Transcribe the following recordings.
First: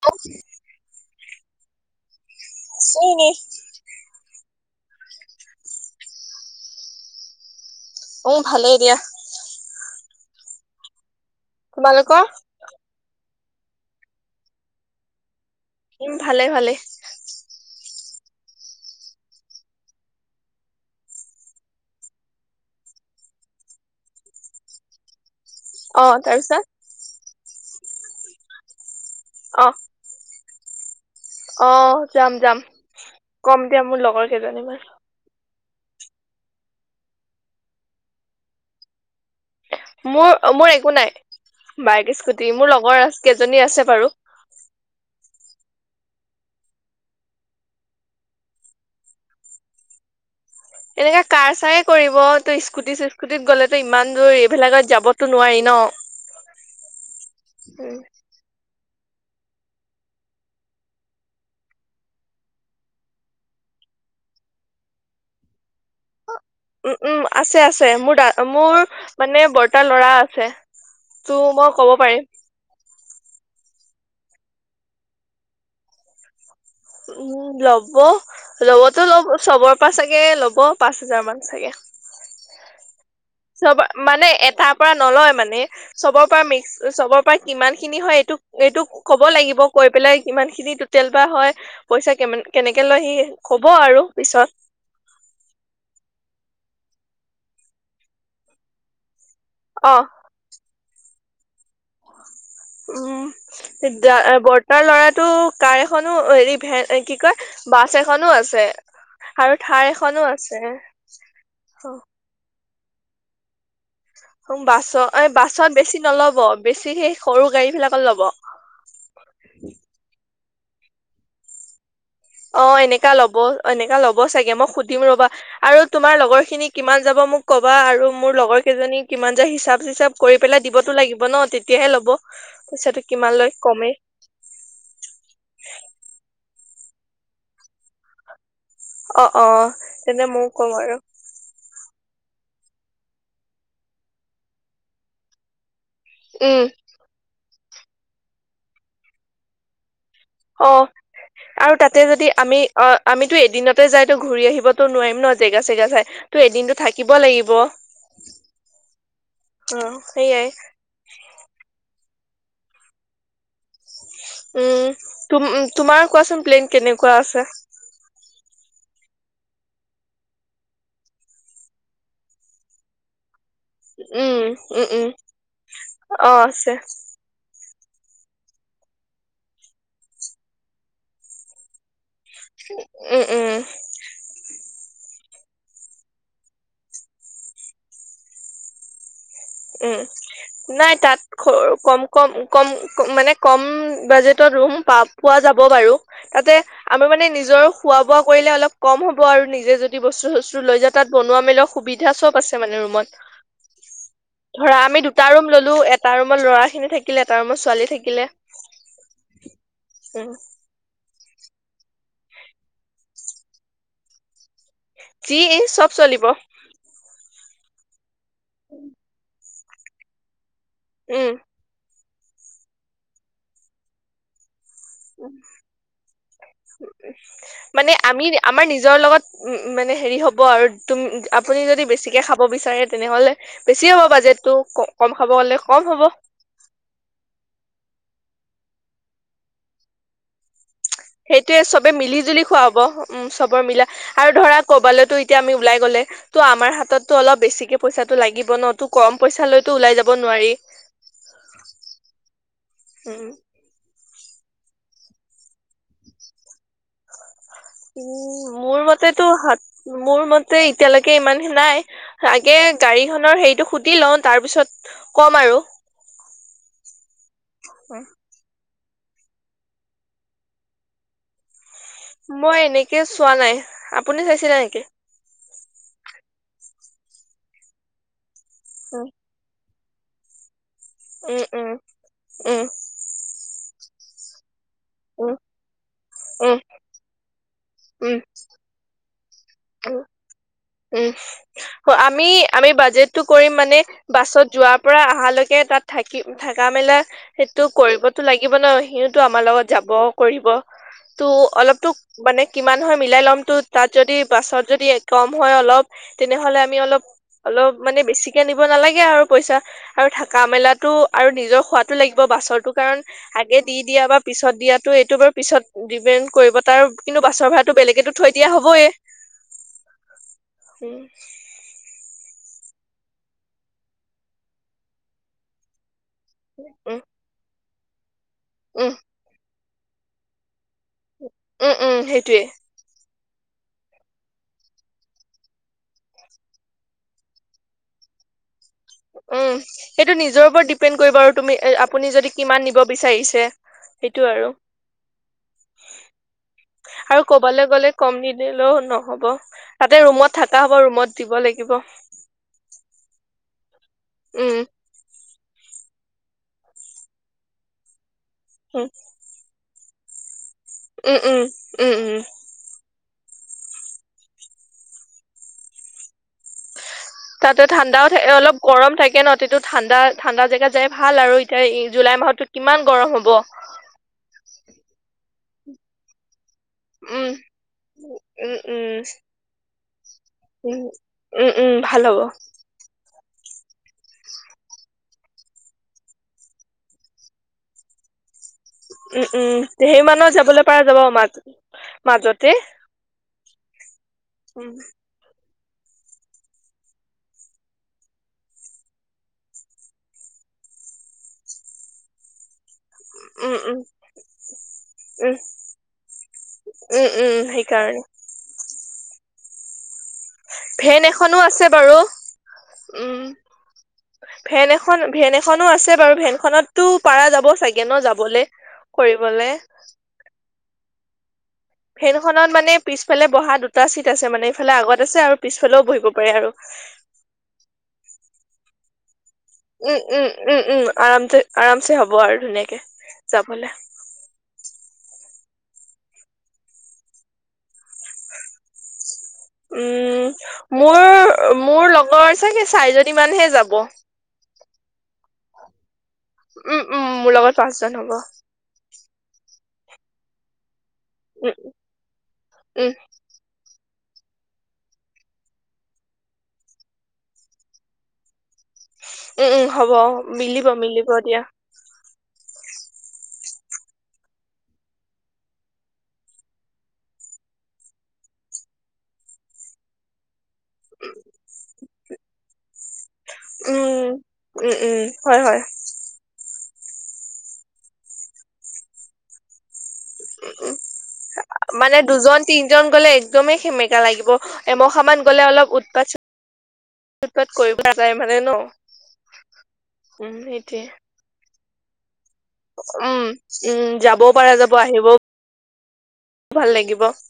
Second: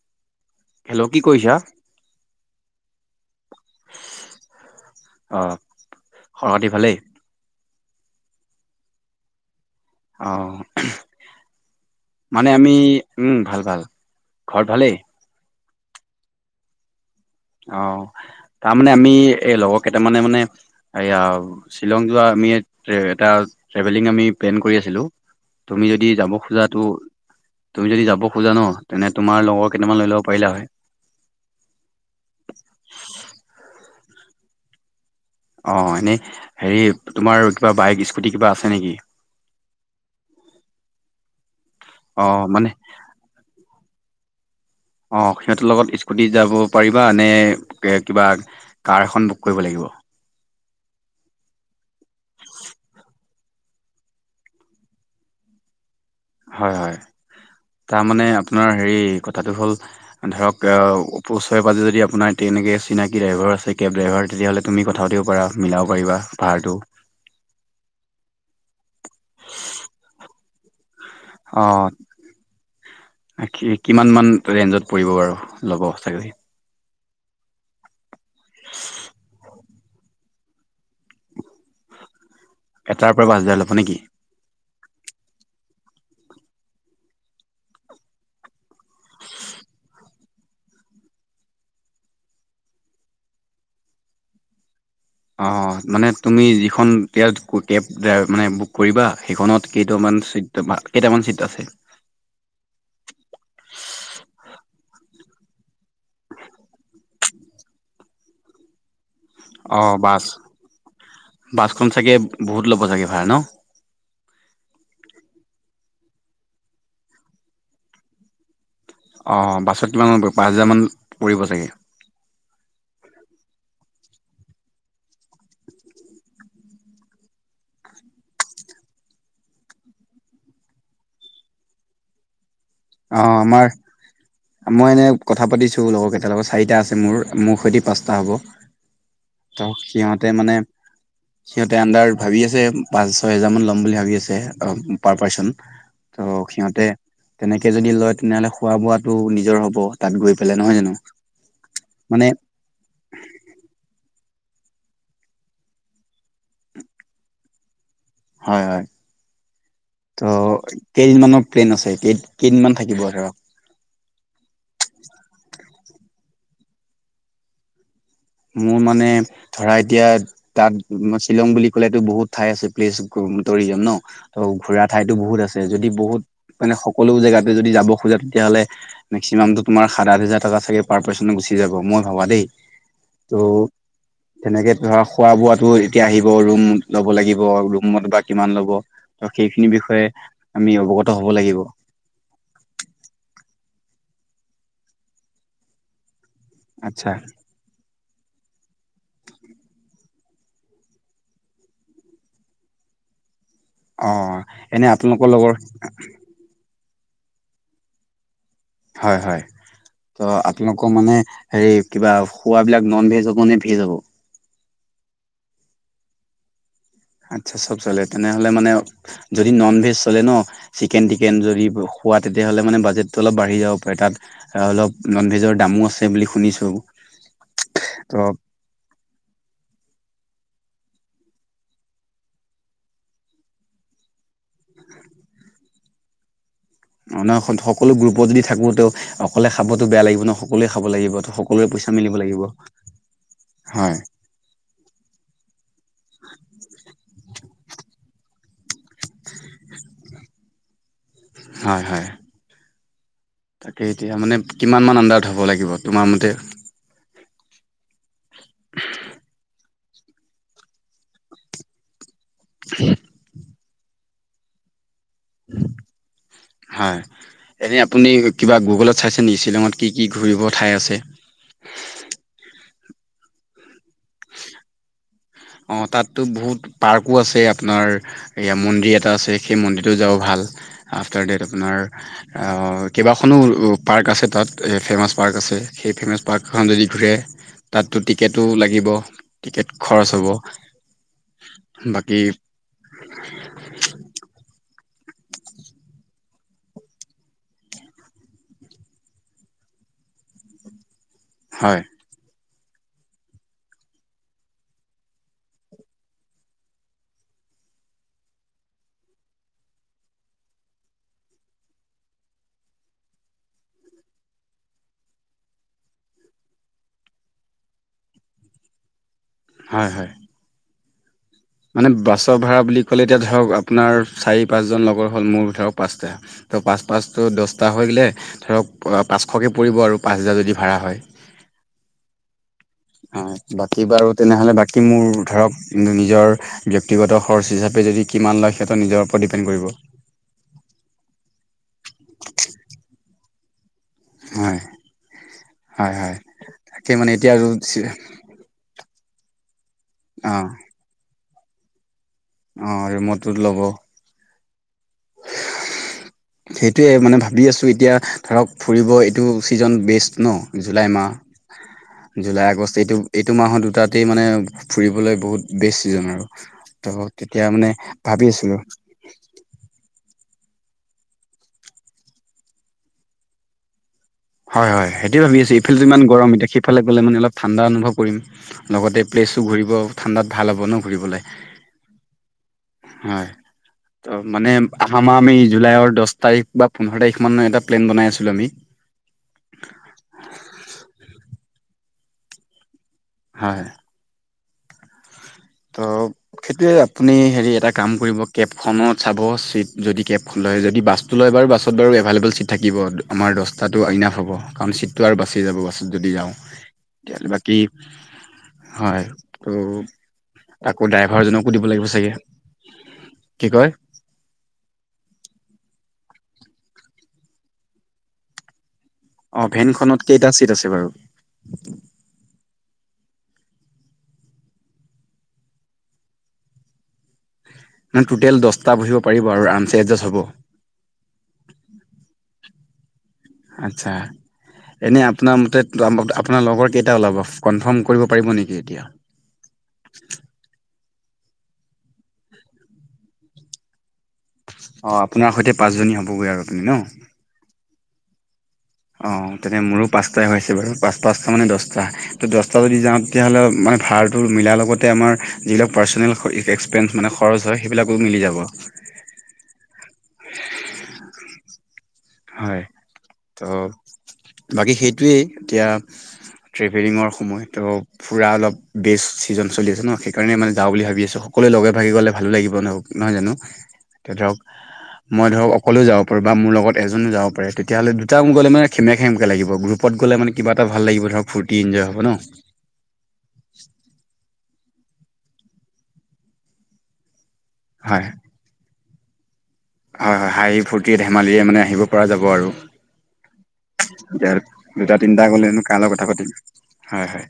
[unintelligible] Hello, কি কৰিছা? আছো, এনেই। অ', খবৰ খাতি ভালেই? অ, ভালেই দিয়া। অ, তোমালোকৰ? মানে আমি, উম, ভাল-ভাল। ঘৰত ভালেই? উম, ভালে ভালে। অ, তাৰমানে আমি, এই লগৰ কেইটামানে মানে এয়া, শ্বিলং যোৱা আমি এটা ট্ৰেভেলিং আমি প্লেন কৰি আছিলোঁ। তুমি অ যদি যাব খোজা তাৰপিছত টো, তুমি যদি যাব খোজা ন। তেনে তোমাৰ লগৰ কেইটামান লৈ ল'ব, পাৰিলা হঁয়। অঁ যাম যাম। কম দিয়া মোৰ লগৰ কেইজনীমান। অঁ, এনেই হেৰি, তোমাৰ কিবা বাইক স্কুটি, কিবা আছে নেকি? মোৰ, মোৰ একো নাই, বাইক অ', স্কুটি। মানে মোৰ লগৰ কেইজনী আছে বাৰু। অঁ, সেহঁতৰ লগত স্কুটি যাব পাৰিবা নে কিবা কাৰ এখন বুক কৰিব লাগিব? এনেকে কাৰ ছাৰে কৰিব। ত' স্কুটি চিস্কুটিত ইমান দূৰ, এইবিলাকত যাবতো নোৱাৰি ন। হঁয় হয়ঁ উম তাৰ মানে আপোনাৰ হেৰি, কথাটো হ'ল- ধৰক তেওঁ ওচৰে পাজে যদি আপোনাৰ তেনেকৈ চিনাকি ড্ৰাইভাৰ আছে কেব ড্ৰাইভাৰ তেতিয়াহ'লে- তুমি কথা পাতিব পাৰা, মিলাব পাৰিবা ভাৰাটো। উমঁ উমঁ, আছে আছে। মোৰ দা, মোৰ মানে বৰ্তটা ল'ৰা আছে। তো মই ক'ব পাৰিম। আকি কিমান মান ৰেঞ্জত পৰিব বাৰু, ল'ব ছাগৈ? উমঁ ল'ব, ল'বতো লব চবৰ পৰা চাগে, ল'ব পাঁচ হোজাৰ মান চাগে। এটাৰ পৰা পাঁচ হেজাৰ - চব, মানে এটাৰ পৰা নলয় মানে। চবৰ পৰা মিক্স, চবৰ পৰা কিমান খিনি হয়ঁ এইটো, এইটো ক'ব লাগিব, কৈ পেলাই কিমান খিনি- টোটেল বা হয়, পইচা কে কেনেকে লয়, সি ক'ব আৰু পিছত। অঁ মানে তুমি যিখন কেব কেব মানে বুক কৰিবা, সেইখনত- অ কেইটামান চিত তোমাৰ, কেইটামান চিট আছে? উমঁ, বৰ্তাৰ ল'ৰাটো কাৰ এখনো, হেৰি ভেন কি কয়- বাছ এখনো আছে, আৰু অঁ থাৰ বাছ এখনো আছে, বাছখন অঁ। চাগে বহুত ল'ব ছাগে ভাৰা ন'? বাছ, এই বাছত বেছি নল'ব, বেছি সেই সৰু গাড়ী বিলাকত ল'ব। অঁ বাছত কিমান মান, পাঁচ হোজাৰমান পৰিব চাগে? অঁ এনেকা ল'ব, এনেকা ল'ব চাগে। মই সুধিম ৰবা, আৰু তোমাৰ লগৰ খিনিক- কিমান যাব মোক ক'বা, আৰু মোৰ লগৰ কেইজনী কিমান যাই, হিচাপ চিচাব কৰি পেলাই দিবতো লাগিব ন'তেতিয়- তেতিয়াহে ল'ব, পইচাটো অঁ কিমান লয়, আমাৰ কমে। মই এনে, কথা পাতিছোঁ লগৰ কেইটা লগত, চাৰিটা আছে মোৰ, মোৰ সৈতে পাঁচটা হ'ব। অঁ ত অঁ তেন্তে সিহঁতে ময়ও মানে কম আৰু। সিহঁতে অন্দাৰ ভাবি আছে, পাঁচ ছয় হেজাৰ মান ল'ম বুলি ভাবি আছে, পাৰ পাৰ্চন। ত' উম সিহঁতে, তেনেকে যদি লয়, তেনেহলে খোৱা বোৱটো নিজৰ হব, তাত গৈ। পেলাই নহয় অঁ জানো আৰু তাতে মানে যদি আমি- অঁ আমিতো এদিনতে যাই ঘূৰি আহিবতো নোৱাৰিম ন জেগা চেগা চাই। তো, এদিনটো থাকিব লাগিব। হয়ঁ হয়ঁ সেইয়াই ত'- কেইদিনমানৰ প্লেন আছে, কেই-কেইদিনমান থাকিব ধৰা। উমঁ, তোমাৰ কোৱাচোন প্লেন কেনেকুৱা আছে? মোৰ মানে ধৰা এতিয়া তাত শ্বিলং বুলি ক'লেতো বহুত ঠাই আছে। প্লেচ খোম দৌৰি যায় ন উম ত' উম ঘুৰা উম ঠাইতো বহুত আছে যদি বহুত অ আছে মানে সকলো জেগাত- তুমি যদি যাব খোজা তেতিয়াহ'লে মেক্সিমামটো তোমাৰ সাত আঠ হাজাৰ টকা চাগে পাৰ পাৰ্চনত গুচি যাব, মই ভাবা দেই। এই এপ- অও - তেনেকে ধৰা খোৱা-বোৱাটো এতিয়া আহিব, ৰুম ল'ব লাগিব ৰুমত বা কিমান ল'ব? ত', সেইখিনি উম বিষয়ে আমি নাই তাত অৱগত হ'ব লাগিব। কম কম কম মানে কম বাজেটত ৰুম পা-পোৱা যাব বাৰু, তাতে আমি আচ্ছা মানে নিজৰ খোৱা-বোৱা কৰিলে অলপ কম হ'ব আৰু, নিজে যদি বস্তু-চস্তু লৈ যায়, তাত বনোৱা-মেলা সুবিধা চব আছে মানে ৰুমত। অ'। ধৰা এনে আমি দুটা আপোনালোকৰ ৰুম লগৰ ল'লো, এটা ৰুমত ল'ৰাখিনি থাকিলে, এটা ৰুমত ছোৱালী থাকিলে। হয় হয়, উম ত' তেনেকুৱা মানে হেৰি কিবা খোৱাবিলাক ননভেজ হ'ব নে ভেজ হ'ব? যি ই চব চলিব। আচ্ছা, চ'ব চলে তেনেহ'লে মানে যদি ননভেজ চলে ন' চিকেন উম টিকেন যদি খোৱা, তেতিয়াহ'লে মানে বাজেটটো অলপ বাঢ়ি যাব পাৰে, তাত অলপ নন ভেজৰ দামো আছে বুলি শুনিছোঁ মানে ত আমি, আমাৰ নিজৰ লগত উম, মানে হেৰি হ'ব আৰু তুম আপুনি যদি বেছিকে খাব বিচাৰে, তেনেহ'লে বেছি হ'ব বাজেটটো, ক কম খাব গ'লে কম হ'ব। অ' নহয় সকলো গ্ৰুপত যদি থাকো, ত' অকলে খাবতো বেয়া লাগিব ন'। সকলোৱে খাব লাগিব ত সেইটোয়ে, সকলোৰে পইচা চবে মিলিব লাগিব মিলি-জুলি খোৱা হ'ব, উম চবৰ মিলা হয় আৰু ধৰা ক'ৰবালৈতো এতিয়া আমি ওলাই গ'লে, ত' আমাৰ হাততো অলপ বেছিকে পইচাটো লাগিব ন'? তো কম পইচা লৈ তো ওলাই যাব নোৱাৰি। হয়, হয়। উম। তাকেই এতিয়া, মানে কিমান মান আণ্ডাৰত হ'ব লাগিব, তোমাৰ মতে? উম, মোৰ মতেতো হত মোৰ মতে এতিয়ালৈকে ইমান নাই। আগে গাড়ীখনৰ হেৰিটো সুধি লওঁ, তাৰপিছত ক'ম আৰু। হয়, এনেই আপুনি কিবা গুগলত চাইছে নেকি, শ্বিলংত কি কি ঘূৰিব ঠাই আছে? মই এনেকে চোৱা নাই, আপুনি চাইছিলে নেকি? অ', তাততো বহুত পাৰ্কো আছে আপোনাৰ, এইয়া মন্দিৰ উম এটা আছে। সেই মন্দিৰটোত যাওঁ ভাল, আফটাৰ ডেট উম আপোনাৰ উম কেইবাখনো পাৰ্ক আছে তাত, ফেমাছ পাৰ্ক উম আছে, সেই ফেমাছ উম উম পাৰ্কখন যদি ঘূৰে তাততো উম টিকেটো লাগিব, টিকেট উম খৰচ হ'ব। উম, বাকী আমি আমি বাজেটটো কৰিম মানে, বাছত যোৱাৰ পৰা আহালৈকে তাত থাকি থাকা-মেলা সেইটো কৰিবতো লাগিব ন', সিহঁতও আমাৰ লগত যাব কৰিব ত' হয় অলপতো মানে কিমান হয় মিলাই লমটো, তাত যদি পাছত যদি হয় অলপ, তেনেহ'লে আমি অলপ অলপ মানে বেছিকে নিব নেলাগে আৰু পইচা। আৰু থাকা মেলাতো আৰু নিজৰ খোৱাতো লাগিব, বাছৰটো কাৰণ আগে দি দিয়া বা পিছত দিয়াতো এইটো বাৰু পিছত ডিপেণ্ড কৰিব তাৰ কিন্তু বাছৰ ভাড়াটো বেলেগকে থৈ দিয়া হ'বই। হয়, হয়। ছে। মানে বাছৰ ভাড়া বুলি ক'লে এতিয়া ধৰক আপোনাৰ চাৰি পাঁচজন লগৰ হ'ল, মোৰ ধৰক পাঁচটা ত' পাঁচ উম পাঁচটো দছটা হৈ গ'লে ধৰক উম পাঁচশকৈ পৰিব আৰু পাঁচ হেজাৰ যদি ভাড়া হয়? উম, উম সেইটোৱেই। হয়, বাকী বাৰু তেনেহ'লে বাকী মোৰ ধৰক নিজৰ ব্যক্তিগত খৰচ হিচাপে যদি কিমান লয় সিহঁতৰ নিজৰ ওপৰত ডিপেণ্ড উম কৰিব। সেইটো নিজৰ ওপৰত ডিপেণ্ড কৰিব তুমি আপুনি যদি কিমান নিব বিচাৰিছে। সেইটো আৰু। হয় হয় হয় তাকে মানে আৰু এতিয়া ক'বলৈ গ'লে কম নি দিলো নহ'ব তাতে ৰুমত অঁ থকা হ'ব ৰুমত দিব লাগিব। অঁ' ৰুমটো ল'ব। উমঁ। সেইটোৱে মানে ভাবি আছোঁ এতিয়া ধৰক উম ফুৰিব এইটো ছিজন বেষ্ট ন'। জুলাই মাহ, উম উম উম উম জুলাই আগষ্ট এইটো- এইটো মাহত দুটাতেই মানে ফুৰিবলৈ বহুত বেষ্ট ছিজন আৰু। ত' তেতিয়া তাতে মানে ঠাণ্ডাও ভাবি থাকে আছিলোঁ। [unintelligible] থাকে ন'। টো ঠাণ্ডা, ঠাণ্ডা জেগাত যাই ভাল আৰু এতিয়া জুলাই মাহততো কিমান গৰম হ'ব। হয় হয়, সেইটোৱে ভাবি আছোঁ, এইফালেটো ইমান গৰম এতিয়া সিফালে গ'লে মানে উম অলপ ঠাণ্ডা অনুভৱ কৰিম উম উম লগতে প্লেচ- ঘূৰিব ঠাণ্ডাত ভাল হ'ব ন ঘূৰিবলৈ। উমঁ' ভাল হ'ব। হয়, ত' মানে- অহা মাহৰ আমি জুলাইৰ দহ তাৰিখ বা পোন্ধৰ তাৰিখমানত এটা প্লেন বনাই আছিলোঁ আমি। উমঁ' উমঁ' সেইমানৰ যাবলৈ পৰা যাব মাজ, মাজতে। হয় হয়। উমঁ। ত সেইটোয়ে, আপুনি হেৰি এটা কাম কৰিব কেবখনত চাব চিট যদি কেব খন লয় যদি বাছ তো লয় বাৰু বাছত বাৰু এভলেবল চিট থাকিব। আমাৰ উম উম দহটাটো আইনাফ হ'ব কাৰণ ছিটটো আৰু উম বাছি যাব বাছত যদি যাওঁ। উম তেতিয়া হ'লে উম বাকী সেইকাৰণে হয়, ত'- আকৌ ভেন এখনো ড্ৰাইভাৰজনকো দিব আছে লাগিব বাৰু চাগে উমঁ'। কি কয় ভেন এখন, ভেন এখনো আছে বাৰু ভেনখনততো পাৰা যাব চাগে ন' যাবলৈ। অঁ' ভেনখনত কেইটা চিট আছে বাৰু? ভেনখনত মানে পিছফালে বহা দুটা চিট আছে মানে ইফালে আগত আছে আৰু পিছফালেও বহিব পাৰে আৰু। মানে টোটেল দহটা বহিব পাৰিব আৰু আ উমঁ' উমঁ' উমঁ' উমঁ' আৰামছে আৰামছে হ'ব আৰু ধুনীয়াকে। যাবলে আচ্ছা'। এনে আপোনাৰ মতে আপোনাৰ লগৰ কেইটা ওলাব, কম্ফৰ্ম কৰিব পাৰিব নেকি এতিয়া? উমঁ' মোৰ মোৰ লগৰ চাগে চাৰিজনী মানহে যাব। অঁ' আপোনাৰ সৈতে পাঁচজনী হ'বগৈ আৰু আপুনি ন। উম উম মোৰ লগত পাঁচজন হ'ব। অঁ' তেনে মোৰো পাঁচটাই হৈছে বাৰু, পাঁচ-পাঁচটা মানে উম দহটা, তো দহটা যদি উম যাওঁ- তেতিয়া হ'লে মানে ভাড়াটো মিলাৰ লগতে আমাৰ যিবিলাক পাৰ্চনেল এক্সপেঞ্চ মানে খৰচ হয় সেইবিলাকো মিলি যাব। উমঁ' উমঁ' হ'ব, মিলিব মিলিব দিয়া। হয়, ত' বাকী সেইটোৱেই, এতিয়া- ট্ৰেভেলিঙৰ সময়তো- ফুৰা অলপ বেষ্ট ছিজন চলি আছে ন' সেইকাৰণে মানে যাওঁ বুলি ভাবি আছোঁ। সকলোৱে লগে ভাগে গ'লে ভালো লাগিব ন' নহয় জানোঁ। উম তে ধৰক উম উম মই হয় ধৰক হয় অকলেও যাব পাৰো বা মোৰ লগত- এজনো যাব পাৰে তেতিয়া হ'লে দুটাও গ'লে মানে খেমে খেমকৈ লাগিব, গ্ৰুপত গ'লে মানে কিবা এটা ভাল লাগিব ধৰক ফূৰ্তি- এনজয় মানে হ'ব ন দুজন তিনজন গ'লে একদমেই সেমেকা লাগিব, এমখা মান গ'লে অলপ উৎপাত পাত হয় [unintelligible] মানে ন'। হয়, হয় উম হাঁহি সেইটোয়ে ফূৰটি ধেমালিৰে মানে আহিব পৰা যাব আৰু? উম, উম যাবও দিয়ক পৰা যাব দুটা, আহিবও তিনটা গলেনো কা লৈ কথা পাতিম ভাল লাগিব হয়, হয়।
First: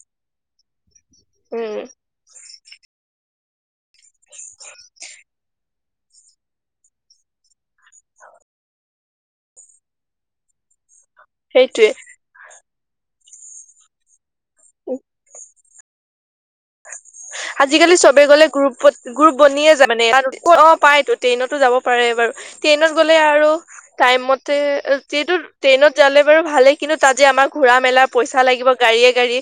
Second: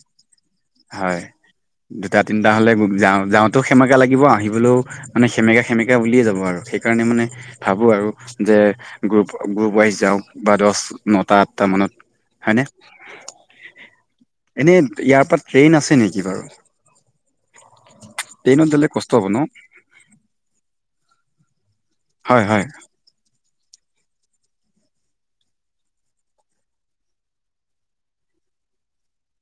হয় উম দুটা, তিনটা হলে যাওঁ-যাওঁতেও সেমেকা লাগিব আহিবলৈও মানে সেমেকা সেমেকা উলিয়ে যাব আৰু সেইকাৰণে মানে ভাবো আৰু যে গ্ৰুপ, গ্ৰুপ ৱাইজ যাও বা দচ নত টা আঠতা সেইটোয়ে মানত হয়নে। এনে ইয়াৰ পৰা ট্ৰেইন আছে নেকি বাৰু? আজিকালি চবে গ'লে ট্ৰেইনত গ্ৰুপত কষ্ট হ'ব গ্ৰুপ ন বনিয়ে যায় মানে [unintelligible] অ' পায়তো ট্ৰেইনতো যাব পাৰোঁ বাৰো হয় হয় ট্ৰেইনত গ'লে আৰু টাইম মতে [unintelligible] ট্ৰেইনত যালে বাৰু ভালেই কিন্তু তাজে আমাৰ ঘোৰা মেলা পইচা লাগিব গাড়ীয়ে, গাড়ী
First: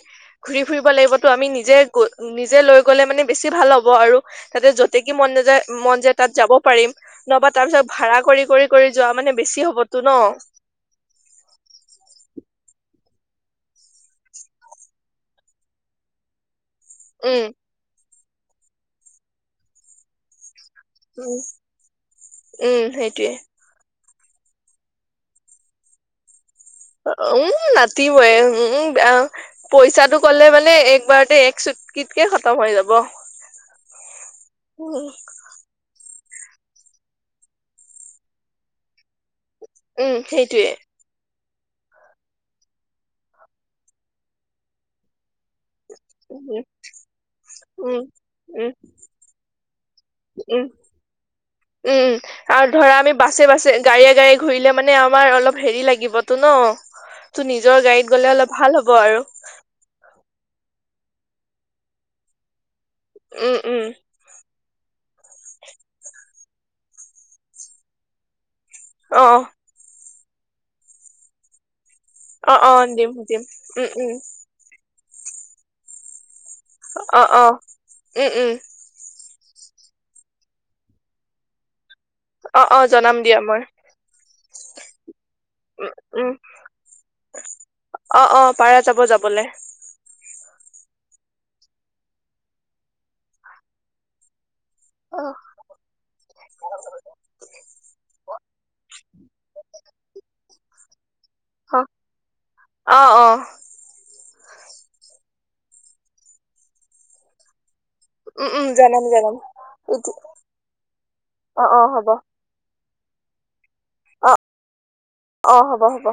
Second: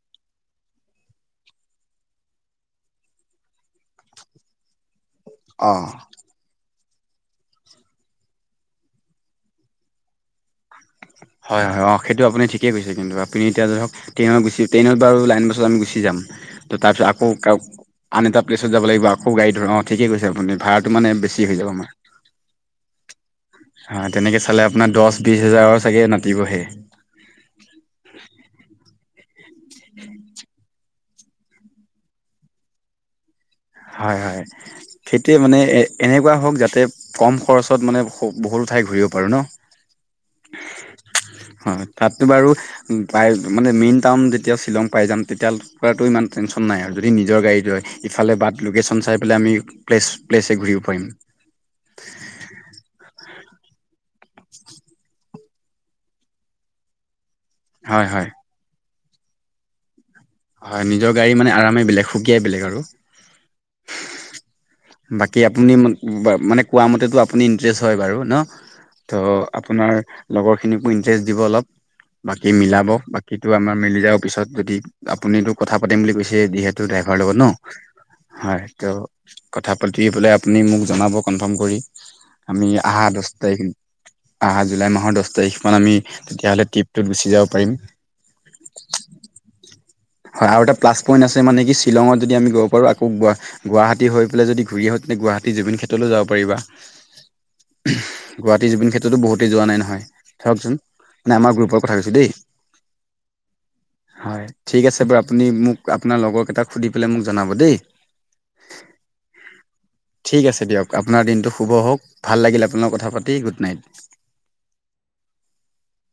ঘূৰি ফুৰিব লাগিবতো আমি নিজে গৈ নিজে লৈ গলে মানে বেছি ভাল হ'ব আৰু তাতে য'তে কি মন নাযায় অ', মন যায় তাত যাব পাৰিম নবা তাৰ পিছত ভাড়া কৰি, কৰি, কৰি যোৱা মানে বেছি হ'বতো ন'? হয়, হয় অ' সেইটো আপুনি ঠিকেই কৈছে কিন্তু আপুনি এতিয়া ধৰক টেইনত গুছি টেইনত বাৰু লাইন বাছত আমি গুচি যাম ত'তাৰপিছত উম আকৌ আন এটা প্লেছত যাব লাগিব আকৌ গাড়ী ধৰ অ' ঠিকে কৈছে আপুনি ভাড়াটো মানে বেছি হৈ যাব আমাৰ। উম, সেইটোৱে। হয় তেনেকে চালে আপোনাৰ দছ, বিছ হেজাৰৰ চাগে নাতিবহে। উম, নাতিবয়ে উম পইচাটো ক'লে মানে একবাৰতে এক চুটকিতকে খতম হৈ যাব। হয়, হয় উম সেইটোৱে মানে এ এনেকুৱা হওক যাতে কম খৰচত মানে বহু -বহুতো ঠাই ঘূৰিব পাৰোঁ ন'? উম, সেইটোয়ে। হয় তাততো বাৰু পাই মানে মেইন টাউন যেতিয়া শ্বিলং পাই যাম তেতিয়া কৰাটো ইমান উম টেনচন নাই আৰু যদি নিজৰ গাড়ীটো হয় উম ইফালে বাট উম লকেচন চাই পেলাই আমি প্লেছ, প্লেছে উম ঘূৰিব পাৰিম। উম, আৰু ধৰা আমি বাছে, বাছে গাড়ীয়ে, গাড়ীয়ে ঘূৰিলে মানে আমাৰ অলপ হেৰি লাগিবতো ন' তো নিজৰ হয় গাড়ীত হয় গ'লে অলপ ভাল হ'ব আৰু। হয় নিজৰ গাড়ী মানে আৰামেই বেলেগ, সুকীয়াই বেলেগ আৰু। উম, উম। বাকী আপুনি মান-মানে কোৱা মতেতো আপুনি ইন্টাৰেষ্ট হয় বাৰু ন' ত' অ আপোনাৰ লগৰখিনিকো ইণ্টাৰেষ্ট দিব অলপ বাকী অ অ মিলাব দিম দিম বাকীটো আমাৰ উম মিলি উম যাব পিছত। যদি আপুনিটো কথা পাতিম বুলি কৈছে যিহেতু ড্ৰাইভাৰৰ অ লগত অ ন' উম উম হয় ত' কথা পাতি বোলে আপুনি মোক জনাব কনফাৰ্ম কৰি অ আমি অ আহা জনাম দছ দিয়া মই তাৰিখ আহা জুলাই মাহৰ দছ তাৰিখমান আমি উম তেতিয়াহ'লে ট্ৰিপটোত গুচি যাব পাৰিম। অ' অ' পাৰা যাব-যাবলে। হয়, হয় আৰু এটা প্লাছ পইণ্ট আছে মানে কি শ্বিলঙত যদি আমি গব পাৰোঁ আকৌ গুৱা-গুৱাহাটী হৈ পেলাই যদি ঘূৰি আহো [unintelligible] অ গুৱাহাটী জুবিন ক্ষেত্ৰলৈ যাব পাৰিবা গুৱাহাটী জুবিন ক্ষেত ত্ৰটো বহুতেই যোৱা নাই নহয় ধৰকচোন মানে আমাৰ অ গ্ৰুপৰ কথা কৈছো দেই। অ' অ' হয় ঠিক আছে [unintelligible] আপুনি মোক আপোনাৰ লগৰকেইটাক সুধি পেলাই মোক জনাব দেই। উম, উম জনাম, জনাম। ঠিক আছে দিয়ক আপোনাৰ দিনটো অ শুভ অ হ'ব হওঁক, ভাল লাগিল আপোনাৰ কথা পাতি গুড নাইট। অ অ', হ'ব, হ'ব।